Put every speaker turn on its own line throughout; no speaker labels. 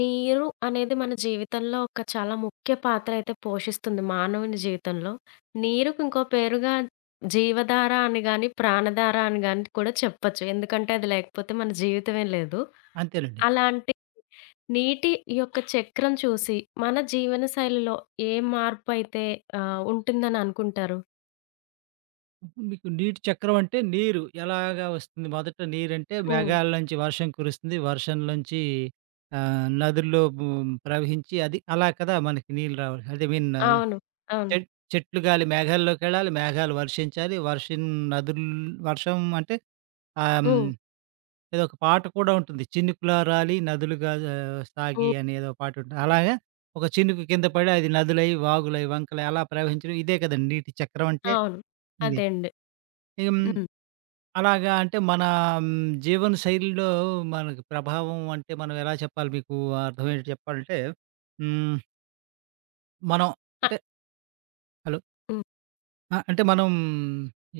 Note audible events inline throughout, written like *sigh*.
నీరు అనేది మన జీవితంలో ఒక చాలా ముఖ్య పాత్ర అయితే పోషిస్తుంది మానవుని జీవితంలో. నీరుకి ఇంకో పేరుగా జీవధార అని గాని, ప్రాణధార అని గాని కూడా చెప్పొచ్చు. ఎందుకంటే అది లేకపోతే మన జీవితమే లేదు.
అంతేనండి.
అలాంటి నీటి యొక్క చక్రం చూసి మన జీవన శైలిలో ఏ మార్పు అయితే ఉంటుందని అనుకుంటారు?
ఇప్పుడు మీకు నీటి చక్రం అంటే నీరు ఎలాగా వస్తుంది? మొదట నీరంటే
హ్మ్.
మేఘాల నుంచి వర్షం కురుస్తుంది. వర్షంలోంచి నదుల్లో ప్రవహించి అది అలా కదా! మనకి నీళ్ళు రావాలి. అదే
అవును. అవును.
చెట్ చెట్లు గాలి మేఘాల్లోకెళ్ళాలి. మేఘాలు వర్షించాలి. నదుల్ వర్షం అంటే ఆహ్, హ్మ్.
హ్మ్.
ఏదో ఒక పాట కూడా ఉంటుంది. చినుకులా రాలి నదులుగా సాగి
హ్మ్.
అని ఏదో పాటుంటది. అలాగా ఒక చినుకు కింద పడి అది నదులై, వాగులై, వంకలై అలా ప్రవహించడం ఇదే కదండీ! నీటి చక్రం అంటే
అవును.
ఇది.
అదే అండి.
హ్మ్.
హ్మ్.
అలాగా అంటే మన హ్మ్, జీవన శైలిలో మనకి ప్రభావం అంటే మనం ఎలా చెప్పాలి మీకు అర్థమయ్యేటట్టు చెప్పాలంటే హ్మ్, మనం అంటే
ఆహ్,
హలో!
హ్మ్.
ఆ! అంటే మనం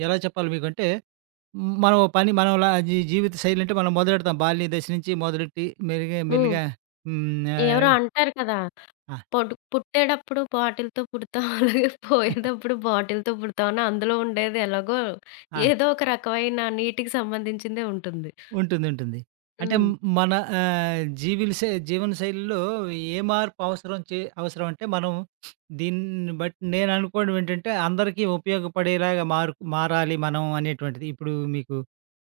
ఎలా చెప్పాలి మీకంటే మనం ఓ పని మనం లా జీవిత శైలి అంటే మనం మొదలెడతాం. బాల్య దశ నుంచి మొదలెట్టి మెల్లిగా
హ్మ్.
మెల్లిగా హ్మ్.
ఎవరో
ఆహ్,
అంటారు కదా!
ఆ!
పుట్టేటప్పుడు బాటిల్‌తో పుడతాం. అలాగే పోయేటప్పుడు బాటిల్‌తో పుడతాం. అని అందులో ఉండేది ఎలాగో
ఆ!
ఏదో ఒక రకమైన నీటికి సంబంధించిందే ఉంటుంది.
ఉంటుంది. అంటే
హ్మ్.
మన జీవనశైలిలో ఏ మార్పు అవసరం అంటే మనం దీన్ని బట్టి నేను అనుకోవడం ఏంటంటే అందరికీ ఉపయోగపడేలాగా మారాలి మనం అనేటువంటిది. ఇప్పుడు మీకు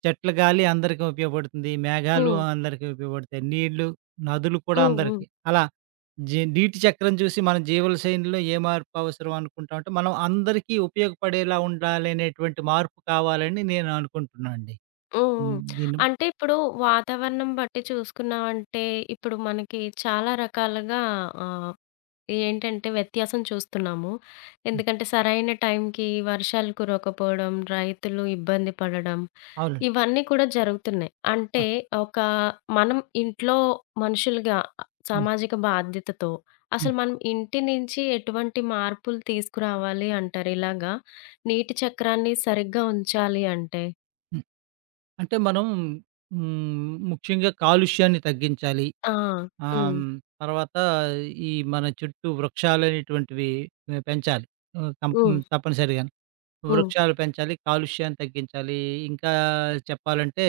చెట్ల గాలి అందరికీ ఉపయోగపడుతుంది. మేఘాలు
హ్మ్.
అందరికీ ఉపయోగపడతాయి. నీళ్లు, నదులు కూడా
హ్మ్. హ్మ్.
అందరికీ. అలా నీటి చక్రం చూసి మన జీవనశైలిలో ఏ మార్పు అవసరం అనుకుంటామంటే మనం అందరికీ ఉపయోగపడేలా ఉండాలనేటువంటి మార్పు కావాలని నేను అనుకుంటున్నానండి.
హ్మ్. హ్మ్.
దీన్ని
అంటే ఇప్పుడు వాతావరణం బట్టి చూసుకున్నామంటే ఇప్పుడు మనకి చాలా రకాలుగా ఆహ్, ఏంటంటే వ్యత్యాసం చూస్తున్నాము. ఎందుకంటే సరైన టైంకి వర్షాలు కురవకపోవడం, రైతులు ఇబ్బంది పడడం
అవునండి.
ఇవన్నీ కూడా జరుగుతున్నాయి.
ఆ!
అంటే ఒక మనం ఇంట్లో మనుషులుగా
హ్మ్.
సామాజిక బాధ్యతతో అసలు
హ్మ్.
మనం ఇంటి నుంచి ఎటువంటి మార్పులు తీసుకురావాలి అంటారు? ఇలాగా నీటి చక్రాన్ని సరిగ్గా ఉంచాలి అంటే?
హ్మ్. అంటే మనం హ్మ్. ముఖ్యంగా కాలుష్యాన్ని తగ్గించాలి.
ఆ!
ఆహ్,
హ్మ్.
హ్మ్. తర్వాత ఈ మన చుట్టూ వృక్షాలనేటువంటివి పెంచాలి. ఆహ్, తం
హ్మ్.
హ్మ్. తప్పనిసరిగాను.
హ్మ్.
వృక్షాలు పెంచాలి, కాలుష్యాన్ని తగ్గించాలి. ఇంకా చెప్పాలంటే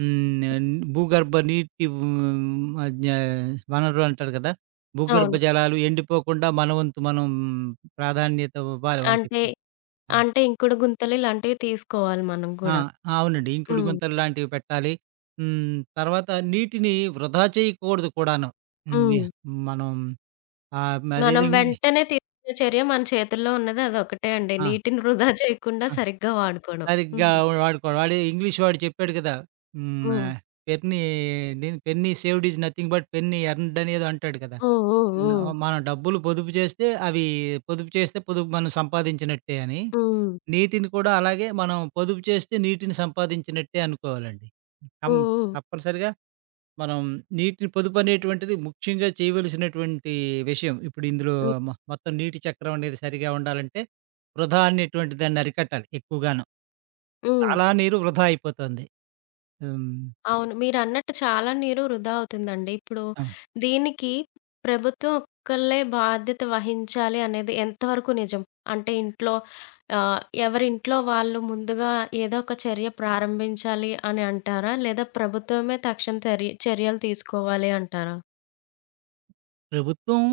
హ్మ్. ఆహ్, భూగర్భ నీటి హ్మ్. ఆహ్, జ్ఞ వనరులు అంటారు కదా! భూగర్భ
అవును.
జలాలు ఎండిపోకుండా మన వంతు మనం ప్రాధాన్యత ఇవ్వాలి
అంటే,
వాటికి. ఆ!
అంటే ఇంకుడు గుంతలు ఇలాంటివి తీసుకోవాలి మనం
ఆ!
గూడా.
ఆ, అవునండి. ఇంకుడు
హ్మ్.
గుంతలు లాంటివి పెట్టాలి. తర్వాత నీటిని వృధా చేయకూడదు కూడాను. హ్మ్. ని
హ్మ్.
మనం అదేదో
మనం వెంటనే తీసుకునే చర్య మన చేతుల్లో ఉన్నది అదొకటే అండి.
ఆ!
నీటిని వృధా చేయకుండా
ఆ!
సరిగ్గా వాడుకోవడం.
సరిగ్గా
హ్మ్.
వాడుకోవాలి. వాడు ఇంగ్లీష్ వాడు చెప్పాడు కదా! హ్మ్.
హ్మ్.
Ah, penny the penny saved is nothing but penny earned అనేదో అంటాడు కదా!
హ్మ్.
న
హ్మ్.
మనం డబ్బులు పొదుపు చేస్తే అవి పొదుపు మనం సంపాదించినట్టే అని.
హ్మ్.
నీటిని కూడా అలాగే మనం పొదుపు చేస్తే నీటిని సంపాదించినట్టే అనుకోవాలండి. కం
హ్మ్. హ్మ్.
తప్పనిసరిగా మనం నీటిని పొదుపు అనేటువంటిది ముఖ్యంగా చేయవలసినటువంటి విషయం. ఇప్పుడు ఇందులో
హ్మ్.
మొత్తం నీటి చక్రం అనేది సరిగా ఉండాలంటే, వృధా అనేటువంటి దాన్ని అరికట్టాలి ఎక్కువగాను.
హ్మ్.
చాలా నీరు వృధా అయిపోతుంది. హ్మ్.
అవును. మీరన్నట్టు చాలా నీరు వృధా అవుతుందండి. ఇప్పుడు
అవును.
దీనికి ప్రభుత్వం ఒక్కళ్ళే బాధ్యత వహించాలి అనేది ఎంతవరకు నిజం? అంటే ఇంట్లో ఆహ్, ఎవరింట్లో వాళ్ళు ముందుగా ఏదో ఒక చర్య ప్రారంభించాలి అని అంటారా? లేదా ప్రభుత్వమే తక్షణ చర్యలు తీసుకోవాలి అంటారా?
ప్రభుత్వం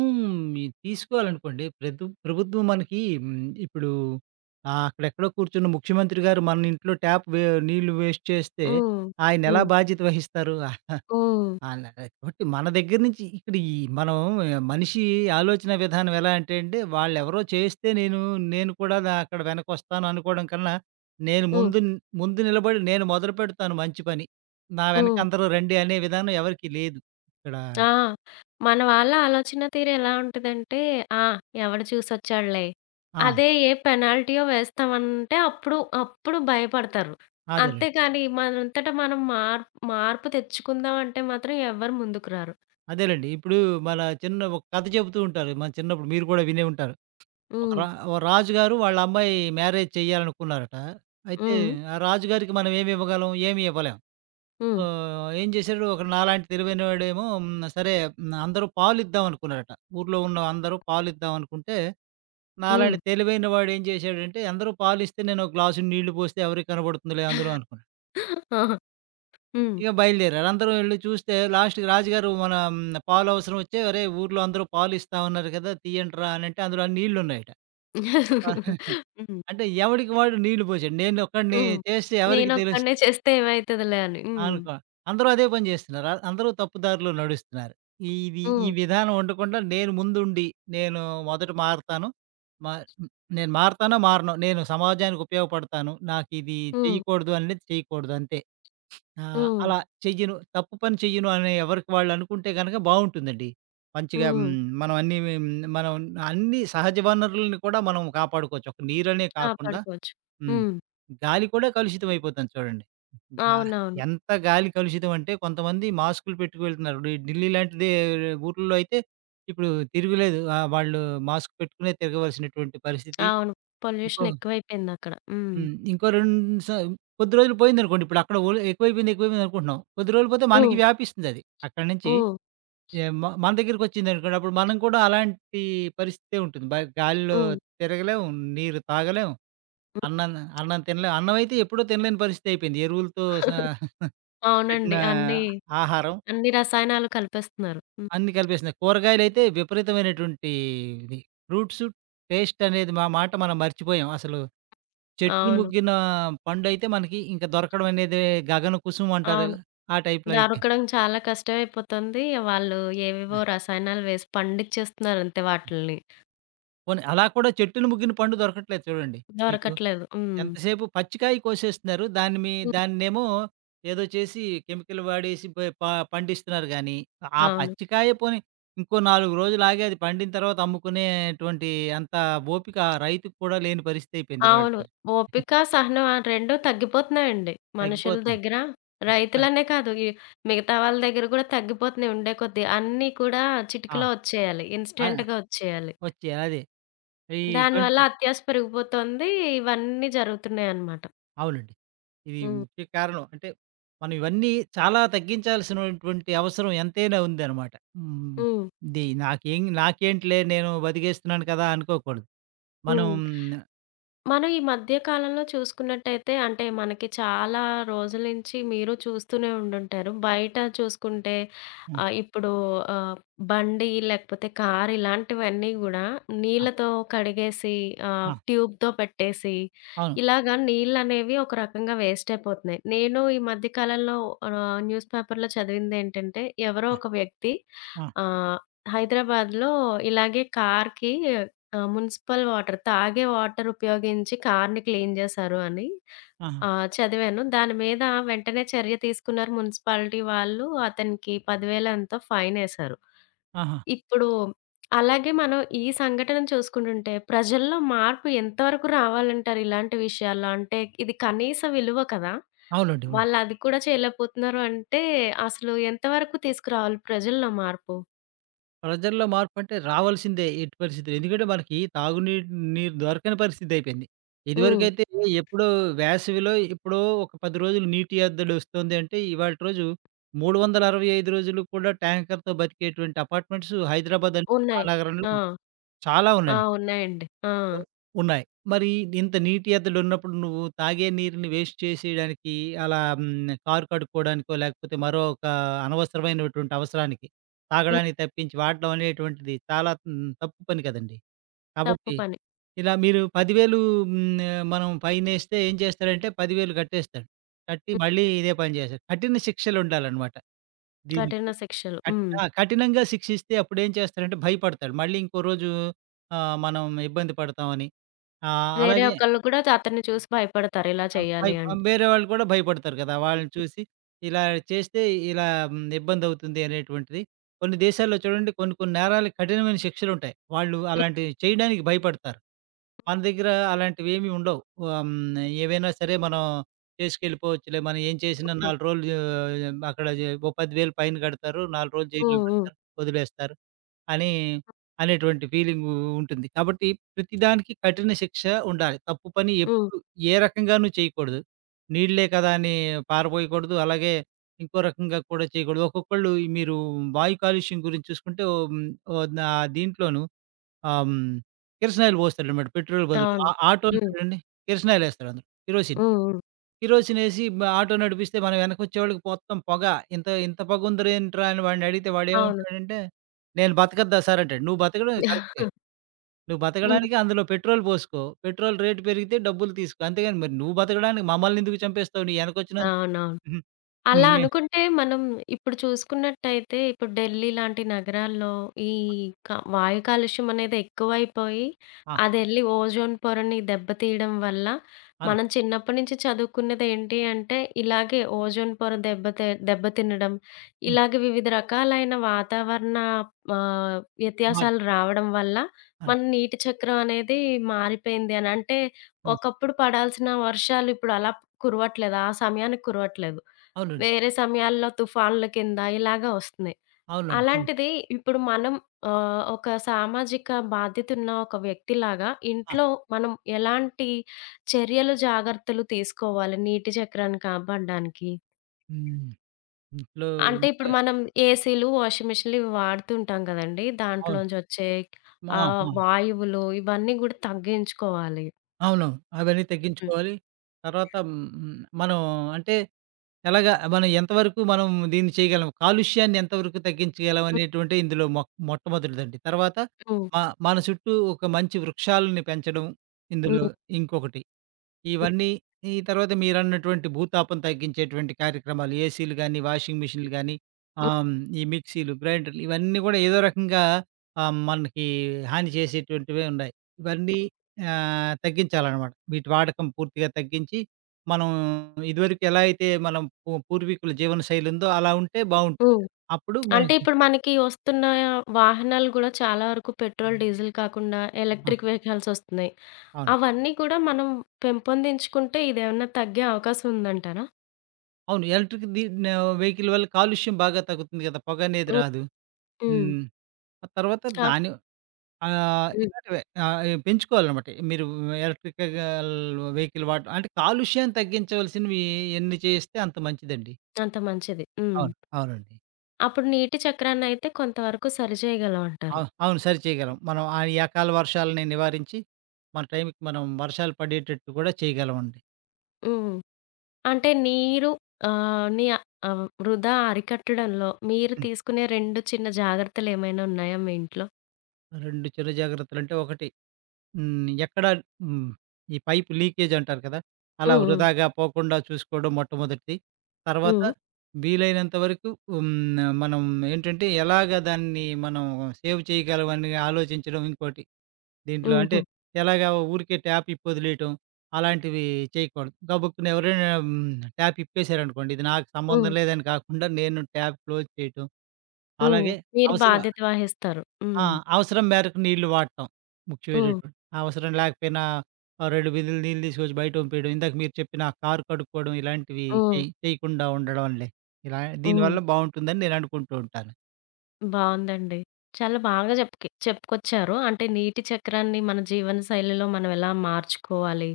ఈ తీసుకోవాలనుకోండి. ప్రభుత్వం మనకి ఇప్పుడు అక్కడెక్కడో కూర్చున్న ముఖ్యమంత్రి గారు మన ఇంట్లో ట్యాప్ వే నీళ్లు వేస్ట్ చేస్తే,
హ్మ్.
ఆయనెలా
హ్మ్.
బాధ్యత వహిస్తారు?
హ్మ్.
ఆ! న కాబట్టి మన దగ్గర నుంచి ఇక్కడ ఈ మనం మనిషి ఆలోచన విధానం ఎలా అంటే అండి, వాళ్ళెవరో చేస్తే నేను నేను కూడా అక్కడ వెనకొస్తాను అనుకోవడం కన్నా, నేను
హ్మ్.
ముందు ముందు నిలబడి నేను మొదలు పెడతాను మంచి పని. నా వెనక
హ్మ్.
అందరూ రండి అనే విధానం ఎవరికీ లేదు. ఇక్కడ
ఆ! మన వాళ్ళ ఆలోచన తీరు ఎలా ఉంటదంటే, ఆ! ఎవడు చూసొచ్చాడులే.
ఆ!
అదే ఏ పెనాల్టీయో వేస్తామంటే అప్పుడు భయపడతారు.
అదేలెండి.
అంతేగాని మనంతట మనం మార్పు తెచ్చుకుందాం అంటే మాత్రం ఎవ్వరు ముందుకు రారు.
అదేలెండి. ఇప్పుడు మన చిన్న ఒక కథ చెబుతూ ఉంటారు. మన చిన్నప్పుడు మీరు కూడా వినే ఉంటారు. ఒక
హ్మ్.
రా ఓ రాజుగారు వాళ్ళ అమ్మాయి మ్యారేజ్ చేయాలనుకున్నారట. అయితే
హ్మ్.
ఆ రాజుగారికి మనం ఏమి ఇవ్వగలం? ఏమి ఇవ్వలేం.
హ్మ్.
సో, ఏం చేశాడు ఒక నాలాంటి తెలివైనవాడేమో సరే అందరూ పాలిద్దాం అనుకున్నారట. ఊర్లో ఉన్న అందరూ పాలిద్దాం అనుకుంటే,
హ్మ్.
నాలాంటి తెలివైన వాడు ఏం చేశాడంటే, అందరూ పాలిస్తే నేను ఒక గ్లాసుడు నీళ్లు పోస్తే ఎవరికి కనబడుతుందిలే అందులో అనుకున్నాడు.
ఆహా! హ్మ్.
ఇక బయలుదేరారు. అందరూ వెళ్లి చూస్తే లాస్ట్‌కి రాజుగారు మన పాలు అవసరం వచ్చి "ఒరేయ్! ఊర్లో అందరూ పాలు ఇస్తా ఉన్నారు కదా! తీయండిరా" అనంటే అందులో నీళ్లున్నాయట. మొత్తం *laughs*
హ్మ్.
అంటే ఎవడికి వాడు నీళ్లు పోసాడు. నేనొక్కడిని
హ్మ్.
చేస్తే ఎవరికి
నేనొక్కడినే
తెలుస్తది?
చేస్తే ఏమైతదిలే అని. హ్మ్.
అనుకో అందరూ అదే పని జేస్తున్నారు. అందరూ తప్పుదారిలో నడుస్తున్నారు. ఇది ఈ
హ్మ్.
విధానం ఉండకుండా నేను ముందుండి, నేను మొదట మారతాను. మా నేను మారతానో, మారనో, నేను సమాజానికి ఉపయోగపడతాను. నాకిది
హ్మ్.
చేయకూడదు అనేది చేయకూడదు అంతే.
హ్మ్.
అలా చెయ్యను, తప్పు పని చెయ్యను అనే ఎవరికి వాళ్ళు అనుకుంటే గనక బావుంటుందండి. మంచిగా
హ్మ్.
మనం అన్నీ మనం అన్ని సహజ వనరుల్ని కూడా మనం కాపాడుకోవచ్చు. ఒక నీరనే కాకుండా
కాపాడుకోవచ్చు.
హ్మ్.
హ్మ్.
గాలి కూడా కలుషితం అయిపోతుంది చూడండి. గా
అవునవును.
ఎంత గాలి కలుషితం అంటే కొంతమంది మాస్కులు పెట్టుకు వెళ్తున్నారు. ఢిల్లీ లాంటి ఊర్లలో అయితే ఇప్పుడు తిరుగులేదు. వాళ్ళు మాస్క్ పెట్టుకునే తిరగవలసినటువంటి పరిస్థితి.
అవును.
ఇంకో
పొల్యూషన్ ఎక్కువైపోయిందక్కడ. హ్మ్.
హ్మ్. ఇంకో 2 స కొద్ది రోజులు పోయిందనుకోండి. ఇప్పుడు అక్కడ ఓల్ ఎక్కువైపోయింది, ఎక్కువైపోయింది అనుకుంటున్నాం. కొద్ది రోజులు పోతే మనకి
హ్మ్.
వ్యాపిస్తుందది. అక్కడి నుంచి
హ్మ్.
ఎ మ మన దగ్గరికొచ్చిందనుకోండి. అప్పుడు మనం కూడా అలాంటి పరిస్థితే ఉంటుంది. గాలిలో
హ్మ్.
తిరగలేం, నీరు తాగలేం.
హ్మ్.
అన్నం అన్నం అన్నమైతే ఎప్పుడో తినలేని పరిస్థితి అయిపోయింది. ఎరువులతో సహా
అవునండి.
పెట్టిన
అన్నీ,
ఆహారం
అన్ని రసాయనాలు కలిపేస్తున్నారు. హ్మ్.
అన్నీ కలిపేసినాయి. కూరగాయలైతే విపరీతమైనటువంటి ఇది. ఫ్రూట్స్ టేస్ట్ అనేది మా మాట మనం మర్చిపోయాం. అసలు చెట్టున
అవును.
ముగ్గిన పండయితే మనకి ఇంక దొరకడం అనేది గగన కుసుమం అంటారు.
అవును.
ఆ టైప్‌లో అయిపోయింది.
దొరకడం చాలా కష్టమైపోతుంది. వాళ్ళు ఏవేవో రసాయనాలు వేసి పండిచ్చేస్తున్నారంతే వాటిల్ని.
పోనీ అలా కూడా చెట్టున ముగ్గిన పండు దొరకట్లేదు చూడండి మీకు.
దొరకట్లేదు. హ్మ్.
ఎంతసేపు పచ్చికాయ కోసేస్తున్నారు. దాన్ని మీ
హ్మ్.
దాన్నేమో ఏదో చేసి కెమికల్ వాడేసి పె ప పండిస్తున్నారు గానీ, ఆ
అవును.
పచ్చికాయ పోనీ ఇంకో 4 రోజులు ఆగి అది పండిన తర్వాత అమ్ముకునేటువంటి అంత ఓపిక రైతుకి కూడా లేని పరిస్థితి అయిపోయింది ఇవాల్టి
అవును.
రోజు. *laughs*
ఓపిక, సహనం ఆ 2 తగ్గిపోతున్నాయండి మనుషుల
తగ్గిపోతున్నాయి.
దగ్గర.
ఆ!
రైతులనే కాదు, ఈ మిగతా వాళ్ళ దగ్గర గూడా తగ్గిపోతున్నాయి ఉండే కొద్దీ. అన్నీ కూడా
ఆ!
చిటికలో వచ్చేయాలి.
ఆ!
ఇన్‌స్టంట్‌గా వచ్చేయాలి.
వచ్చాయి. అదే. ఈ
దానివల్ల
ట్వెంటీ
అత్యాశ పెరిగిపోతోంది. ఇవన్నీ జరుగుతున్నాయన్నమాట.
అవునండి. ఇది
హ్మ్.
ముఖ్య కారణం. అంటే, మనం ఇవన్నీ చాలా తగ్గించాల్సినటువంటి అవసరం ఎంతైనా ఉందనమాట. హ్మ్.
హ్మ్.
ఇది నాకేం నాకేంటిలే నేను బతికేస్తున్నాను కదా! అనుకోకూడదు. మనం
హ్మ్. మనం ఈ మధ్య కాలంలో చూసుకున్నట్టయితే అంటే మనకి చాలా రోజుల నుంచి మీరు చూస్తూనే ఉండుంటారు. బయట చూసుకుంటే
ఆ!
ఇప్పుడు ఆహ్, బండి లేకపోతే కారు ఇలాంటివన్నీ గూడా
ఆ!
నీళ్ళతో కడిగేసి
ఆ!
ట్యూబ్‌తో పెట్టేసి
అవును.
ఇలాగా నీళ్ళనేవి ఒక రకంగా వేస్ట్ అయిపోతున్నాయి. నేను ఈ మధ్య కాలంలో న్యూస్ పేపర్‌లో చదివిందేంటంటే ఎవరో
ఆ!
ఒక వ్యక్తి
ఆ!
ఆహ్, హైదరాబాద్‌లో ఇలాగే కార్‌కి ఆ! మున్సిపల్ వాటర్, తాగే వాటర్ ఉపయోగించి కార్‌ని క్లీన్ జేశారు అని
ఆహా!
చదివాను. దాని మీద వెంటనే చర్య తీసుకున్నారు మున్సిపాలిటీ వాళ్ళు. అతనికి 10,000 ఎంతో ఫైనేశారు.
ఆహా!
ఇప్పుడు అలాగే మనం ఈ సంఘటన చూసుకుంటుంటే ప్రజల్లో మార్పు ఎంత వరకు రావాలంటారు ఇలాంటి విషయాల్లో? అంటే ఇది కనీస విలువ కదా!
అవునండి. అవును.
వాళ్ళది కూడా చేయలేకపోతున్నారు అంటే అసలు ఎంతవరకు తీసుకురావాలి ప్రజల్లో మార్పు?
ప్రజల్లో మార్పంటే రావాల్సిందే ఎట్టి పరిస్థితిలో. ఎందుకంటే మనకి తాగునీటి నీరు దొరకని పరిస్థితయిపోయింది.
హ్మ్.
ఇదివరకైతే ఎప్పుడో వేసవిలో ఎప్పుడో ఒక 10 రోజులు నీటి ఎద్దడి వస్తుంది అంటే ఇవాల్టి రోజు 365 రోజులు కూడా ట్యాంకర్‌తో బతికేటువంటి అపార్ట్మెంట్స్ హైదరాబాద్ అనే
ఉన్నాయి.
మహానగరంలో
ఆ!
చాలా
ఆ!
ఉన్నాయి.
ఉన్నాయండి. ఆ!
ఉ ఉన్నాయి. మరి ఇంత నీటి ఎద్దడున్నప్పుడు నువ్వు తాగే నీరుని వేస్ట్ చేసేయడానికి అలా కారు కడుక్కోవడానికో, లేకపోతే మరో ఒక అనవసరమైనటువంటి అవసరానికి తాగడానికి తప్పించి వాడడం అనేటువంటిది చాలా తప్పు పని కదండీ.
తప్పు
కాబట్టి
పని.
ఇలా మీరు 10,000 మనం ఫైనేస్తే ఏం చేస్తాడంటే 10,000 కట్టేస్తాడు. కట్టి
హ్మ్.
మళ్ళీ ఇదే పని చేస్తాడు. కఠిన శిక్షలుండాలనమాట. దీనికి
కఠిన శిక్షలు.
కట్
హ్మ్.
ఆ! కఠినంగా శిక్షిస్తే అప్పుడేం చేస్తాడంటే భయపడతాడు. మళ్ళీ ఇంకో రోజు మనం ఇబ్బంది పడతామని. అవును.
వేరే హ్మ్.
అలాగే
ఒకళ్ళు కూడా అతన్ని చూసి భయపడతారు ఇలా
ఆహ్, భయ్
చేయాలి అంటే.
వేరే వాళ్ళు కూడా భయపడతారు కదా! వాళ్ళని చూసి ఇలా చేస్తే ఇలా ఇబ్బందవుతుంది అనేటువంటిది. కొన్ని దేశాల్లో చూడండి కొన్ని కొన్ని నేరాలకి కఠినమైన శిక్షలుంటాయి. వాళ్ళు అలాంటివి చేయడానికి భయపడతారు. మన దగ్గర అలాంటివేమీ ఉండవు. ఏవైనా సరే మనం చేసుకెళ్ళిపోవచ్చులే. మనం ఏం చేసినా
హ్మ్.
4 రోజులు అక్కడ ఓ 10,000 ఫైన్ కడతారు. 4 రోజులు జైల్లో
హ్మ్. హ్మ్.
పెడతారు. వదిలేస్తారు. అని అనేటువంటి ఫీలింగు ఉంటుంది. కాబట్టి ప్రతిదానికి కఠిన శిక్ష ఉండాలి. తప్పు పని
హ్మ్.
ఎప్పుడు ఏ రకంగానూ చేయకూడదు. నీళ్ళే కదా అని పారబోయకూడదు. అలాగే ఇంకో రకంగా కూడా చేయకూడదు. ఒక్కొక్కళ్ళు ఈ మీరు వాయు కాలుష్యం గురించి చూసుకుంటే ఓహ్! ఓహ్! దీంట్లోను ఆహ్, హ్మ్. కిరసనాయిల్ పోస్తాడనమాట పెట్రోల్ బదులు.
అవును.
ఆ ఆటోలు
హ్మ్.
చూడండి కిరసనాయిల్ ఏస్తాడు అందులో కిరోసిన్.
హ్మ్. హ్మ్.
కిరోసినేసి ఆటో నడిపిస్తే మనం వెనకొచ్చేవాళ్ళకి మొత్తం పొగ. ఇంత ఇంత పొగుందిరేంట్రా అని వాడినడిగితే
అవును.
వాడేమంటాడంటే, "నేను బతకద్దా సార్" అంటాడు. నువ్వు బతకడం కరెక్టే.
*laughs*
నువ్వు
హ్మ్.
బతకడానికి అందులో పెట్రోల్ పోసుకో. పెట్రోల్ రేట్ పెరిగితే డబ్బులు తీసుకో. అంతేగాని మరి నువ్వు బతకడానికి మమ్మల్నెందుకు చంపేస్తావు? నీ యెనకొచ్చినందు
అవునవును.
*laughs* హ్మ్.
అలా
హ్మ్.
అనుకుంటే మనం ఇప్పుడు చూసుకున్నట్టయితే ఇప్పుడు ఢిల్లీ లాంటి నగరాల్లో ఈ క వాయు కాలుష్యం అనేది ఎక్కువైపోయి
ఆ!
అదెళ్ళి ఓజోన్ పొరని దెబ్బతీయడం వల్ల
అవును.
మనం చిన్నప్పటి నుంచి చదువుకున్నది ఏంటి అంటే ఇలాగే ఓజోన్ పొర దెబ్బతినడం,
హ్మ్.
ఇలాగే వివిధ రకాలైన వాతావరణ ఆహ్,
మార్
వ్యత్యాసాలు రావడం వల్ల
అవును.
మన నీటి చక్రం అనేది మారిపోయింది అని. అంటే
ఆ!
ఒకప్పుడు పడాల్సిన వర్షాలు ఇప్పుడు అలా కురవట్లేదు. ఆ సమయానికి కురవట్లేదు.
అవునండి.
వేరే సమయాల్లో తుఫాన్ల కింద ఇలాగా వస్తున్నాయి.
అవునవును. అవును.
అలాంటిది ఇప్పుడు మనం ఒక సామాజిక బాధ్యతున్న ఒక వ్యక్తిలాగా
ఆ!
ఇంట్లో మనం ఎలాంటి చర్యలు, జాగ్రత్తలు తీసుకోవాలి నీటి చక్రాన్ని కాపాడడానికి?
హ్మ్. ఇంట్లో
అంటే ఇప్పుడు
ఉంటే
మనం ఏసీలు, వాషింగ్ మిషన్‌లు ఇవి వాడుతుంటాం గదండీ!
అవును.
దాంట్లోంచి వచ్చే
ఆ! ఆ!
వాయువులు ఇవన్నీ గూడా తగ్గించుకోవాలి.
అవునవును. అవన్నీ
హ్మ్.
తగ్గించుకోవాలి. తర్వాత మనం అంటే ఎలాగా మనం ఎంతవరకు మనం దీన్ని చేయగలం? కాలుష్యాన్ని ఎంతవరకు తగ్గించగలం
హ్మ్.
అనేటువంటిది ఇందులో మొట్టమొదటిదండి. తర్వాత
హ్మ్.
మ మన చుట్టూ ఒక మంచి వృక్షాలని పెంచడం ఇందులో
హ్మ్.
ఇంకొకటి.
హ్మ్.
ఇవన్నీ ఈ తర్వాత మీరన్నటువంటి భూతాపం తగ్గించేటువంటి కార్యక్రమాలు ఏసీలు గానీ, వాషింగ్ మిషన్‌లు గానీ,
హ్మ్.
ఆహ్, ఈ మిక్సీలు, గ్రైండర్లు ఇవన్నీ గూడా ఏదో రకంగా మనకి హాని చేసేటువంటివే ఉన్నాయి. ఇవన్నీ తగ్గించాలనమాట. వీటి వాడకం పూర్తిగా తగ్గించి, మనం ఇదివరకు ఎలా అయితే మనం పూర్వీకుల జీవనశైలి ఉందో అలా ఉంటే బావుంటుంది.
హ్మ్.
అప్పుడు
అంటే
మనకి
ఇప్పుడు మనకి వస్తున్న వాహనాలు గూడా చాలా వరకు పెట్రోల్, డీజిల్ కాకుండా
ఆ!
ఎలక్ట్రిక్ వెహికల్స్ వస్తున్నాయి.
అవును.
అవన్నీ కూడా మనం పెంపొందించుకుంటే ఇదేమన్నా తగ్గే అవకాశం ఉందంటారా?
అవును. ఎలక్ట్రిక్ ది న వెహికల్ వల్ల కాలుష్యం బాగా తగ్గుతుంది గదా! పొగనేది
హ్మ్.
రాదు.
హ్మ్.
హ్మ్. ఆ తర్వాత
కా
దాని
హ్మ్.
ఇలాంటివే ఆహ్, ఇ పెంచుకోవాలనమాట. మీరు ఎలక్ట్రికల్ వెహికల్ వాడటం అంటే కాలుష్యం తగ్గించవలసినవి ఎన్ని చేస్తే అంత మంచిదండి.
అంత మంచిది. హ్మ్.
అవును. అవునండి.
అప్పుడు నీటి చక్రాన్నయితే కొంతవరకు సరిచేయగలం అంటారు.
అవును. సరి చేయగలం. మనం ఆ ఈ అకాల వర్షాలని నివారించి, మన టైంకి మనం వర్షాలు పడేటట్టు కూడా చేయగలమండి.
హ్మ్. అంటే నీరు ఆహ్, నీ వృధా అరికట్టడంలో మీరు
హ్మ్.
తీసుకునే 2 చిన్న జాగ్రత్తలేమైనా ఉన్నాయా మీ ఇంట్లో?
2 చిన్న జాగ్రత్తలంటే ఒకటి ఎక్కడ హ్మ్. ఈ పైప్ లీకేజ్ అంటారు కదా! అలా
హ్మ్. హ్మ్.
వృధాగా పోకుండా చూసుకోవడం మొట్టమొదటిది. తర్వాత
హ్మ్.
వీలైనంత వరకు మనం ఏంటంటే ఎలాగ దాన్ని మనం సేవ్ చేయగలం అని ఆలోచించడం ఇంకోటి. దీంట్లో
హుహు.
అంటే ఎలాగా ఊరికే ట్యాప్ ఇప్పొదిలేయటం అలాంటివి చేయకూడదు. గబుక్కున ఎవరైనా ట్యాప్ ఇప్పేసారనుకోండి, ఇది నాకు
హ్మ్.
సంబంధం లేదని కాకుండా నేను ట్యాప్ క్లోజ్ చేయటం
హ్మ్.
అలాగే
మీరు
అవసర
బాధ్యత వహిస్తారు.
ఆ!
హ్మ్.
అవసరం మేరకు నీళ్లు వాడటం.
హ్మ్.
ముఖ్యమైనటువంటి అవసరం లేకపోయినా ఓ 2 బిందెలు నీళ్ళు తీసుకొచ్చి బయట పంపేయడం. ఇందాక మీరు చెప్పిన ఆ కారు కడుక్కోవడం ఇలాంటివి
హ్మ్.
చేయకుండా ఉండడంలే. ఇలా
హ్మ్.
దీనివల్ల బావుంటుందని నేను అనుకుంటూ ఉంటాను.
బావుందండి. చాలా బాగా చెప్పుకొచ్చారు. అంటే నీటి చక్రాన్ని మన జీవన శైలిలో మనం ఎలా మార్చుకోవాలి,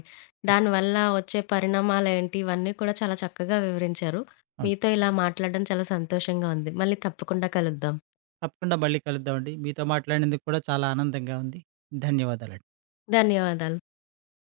దానివల్ల వచ్చే పరిణామాలేంటి, ఇవన్నీ కూడా చాలా చక్కగా వివరించారు.
అవును.
మీతో ఇలా మాట్లాడడం చాలా సంతోషంగా ఉంది. మళ్ళీ తప్పకుండా కలుద్దాం.
తప్పకుండా మళ్ళీ కలుద్దామండి. మీతో మాట్లాడినందుకు కూడా చాలా ఆనందంగా ఉంది. ధన్యవాదాలండి.
ధన్యవాదాలు.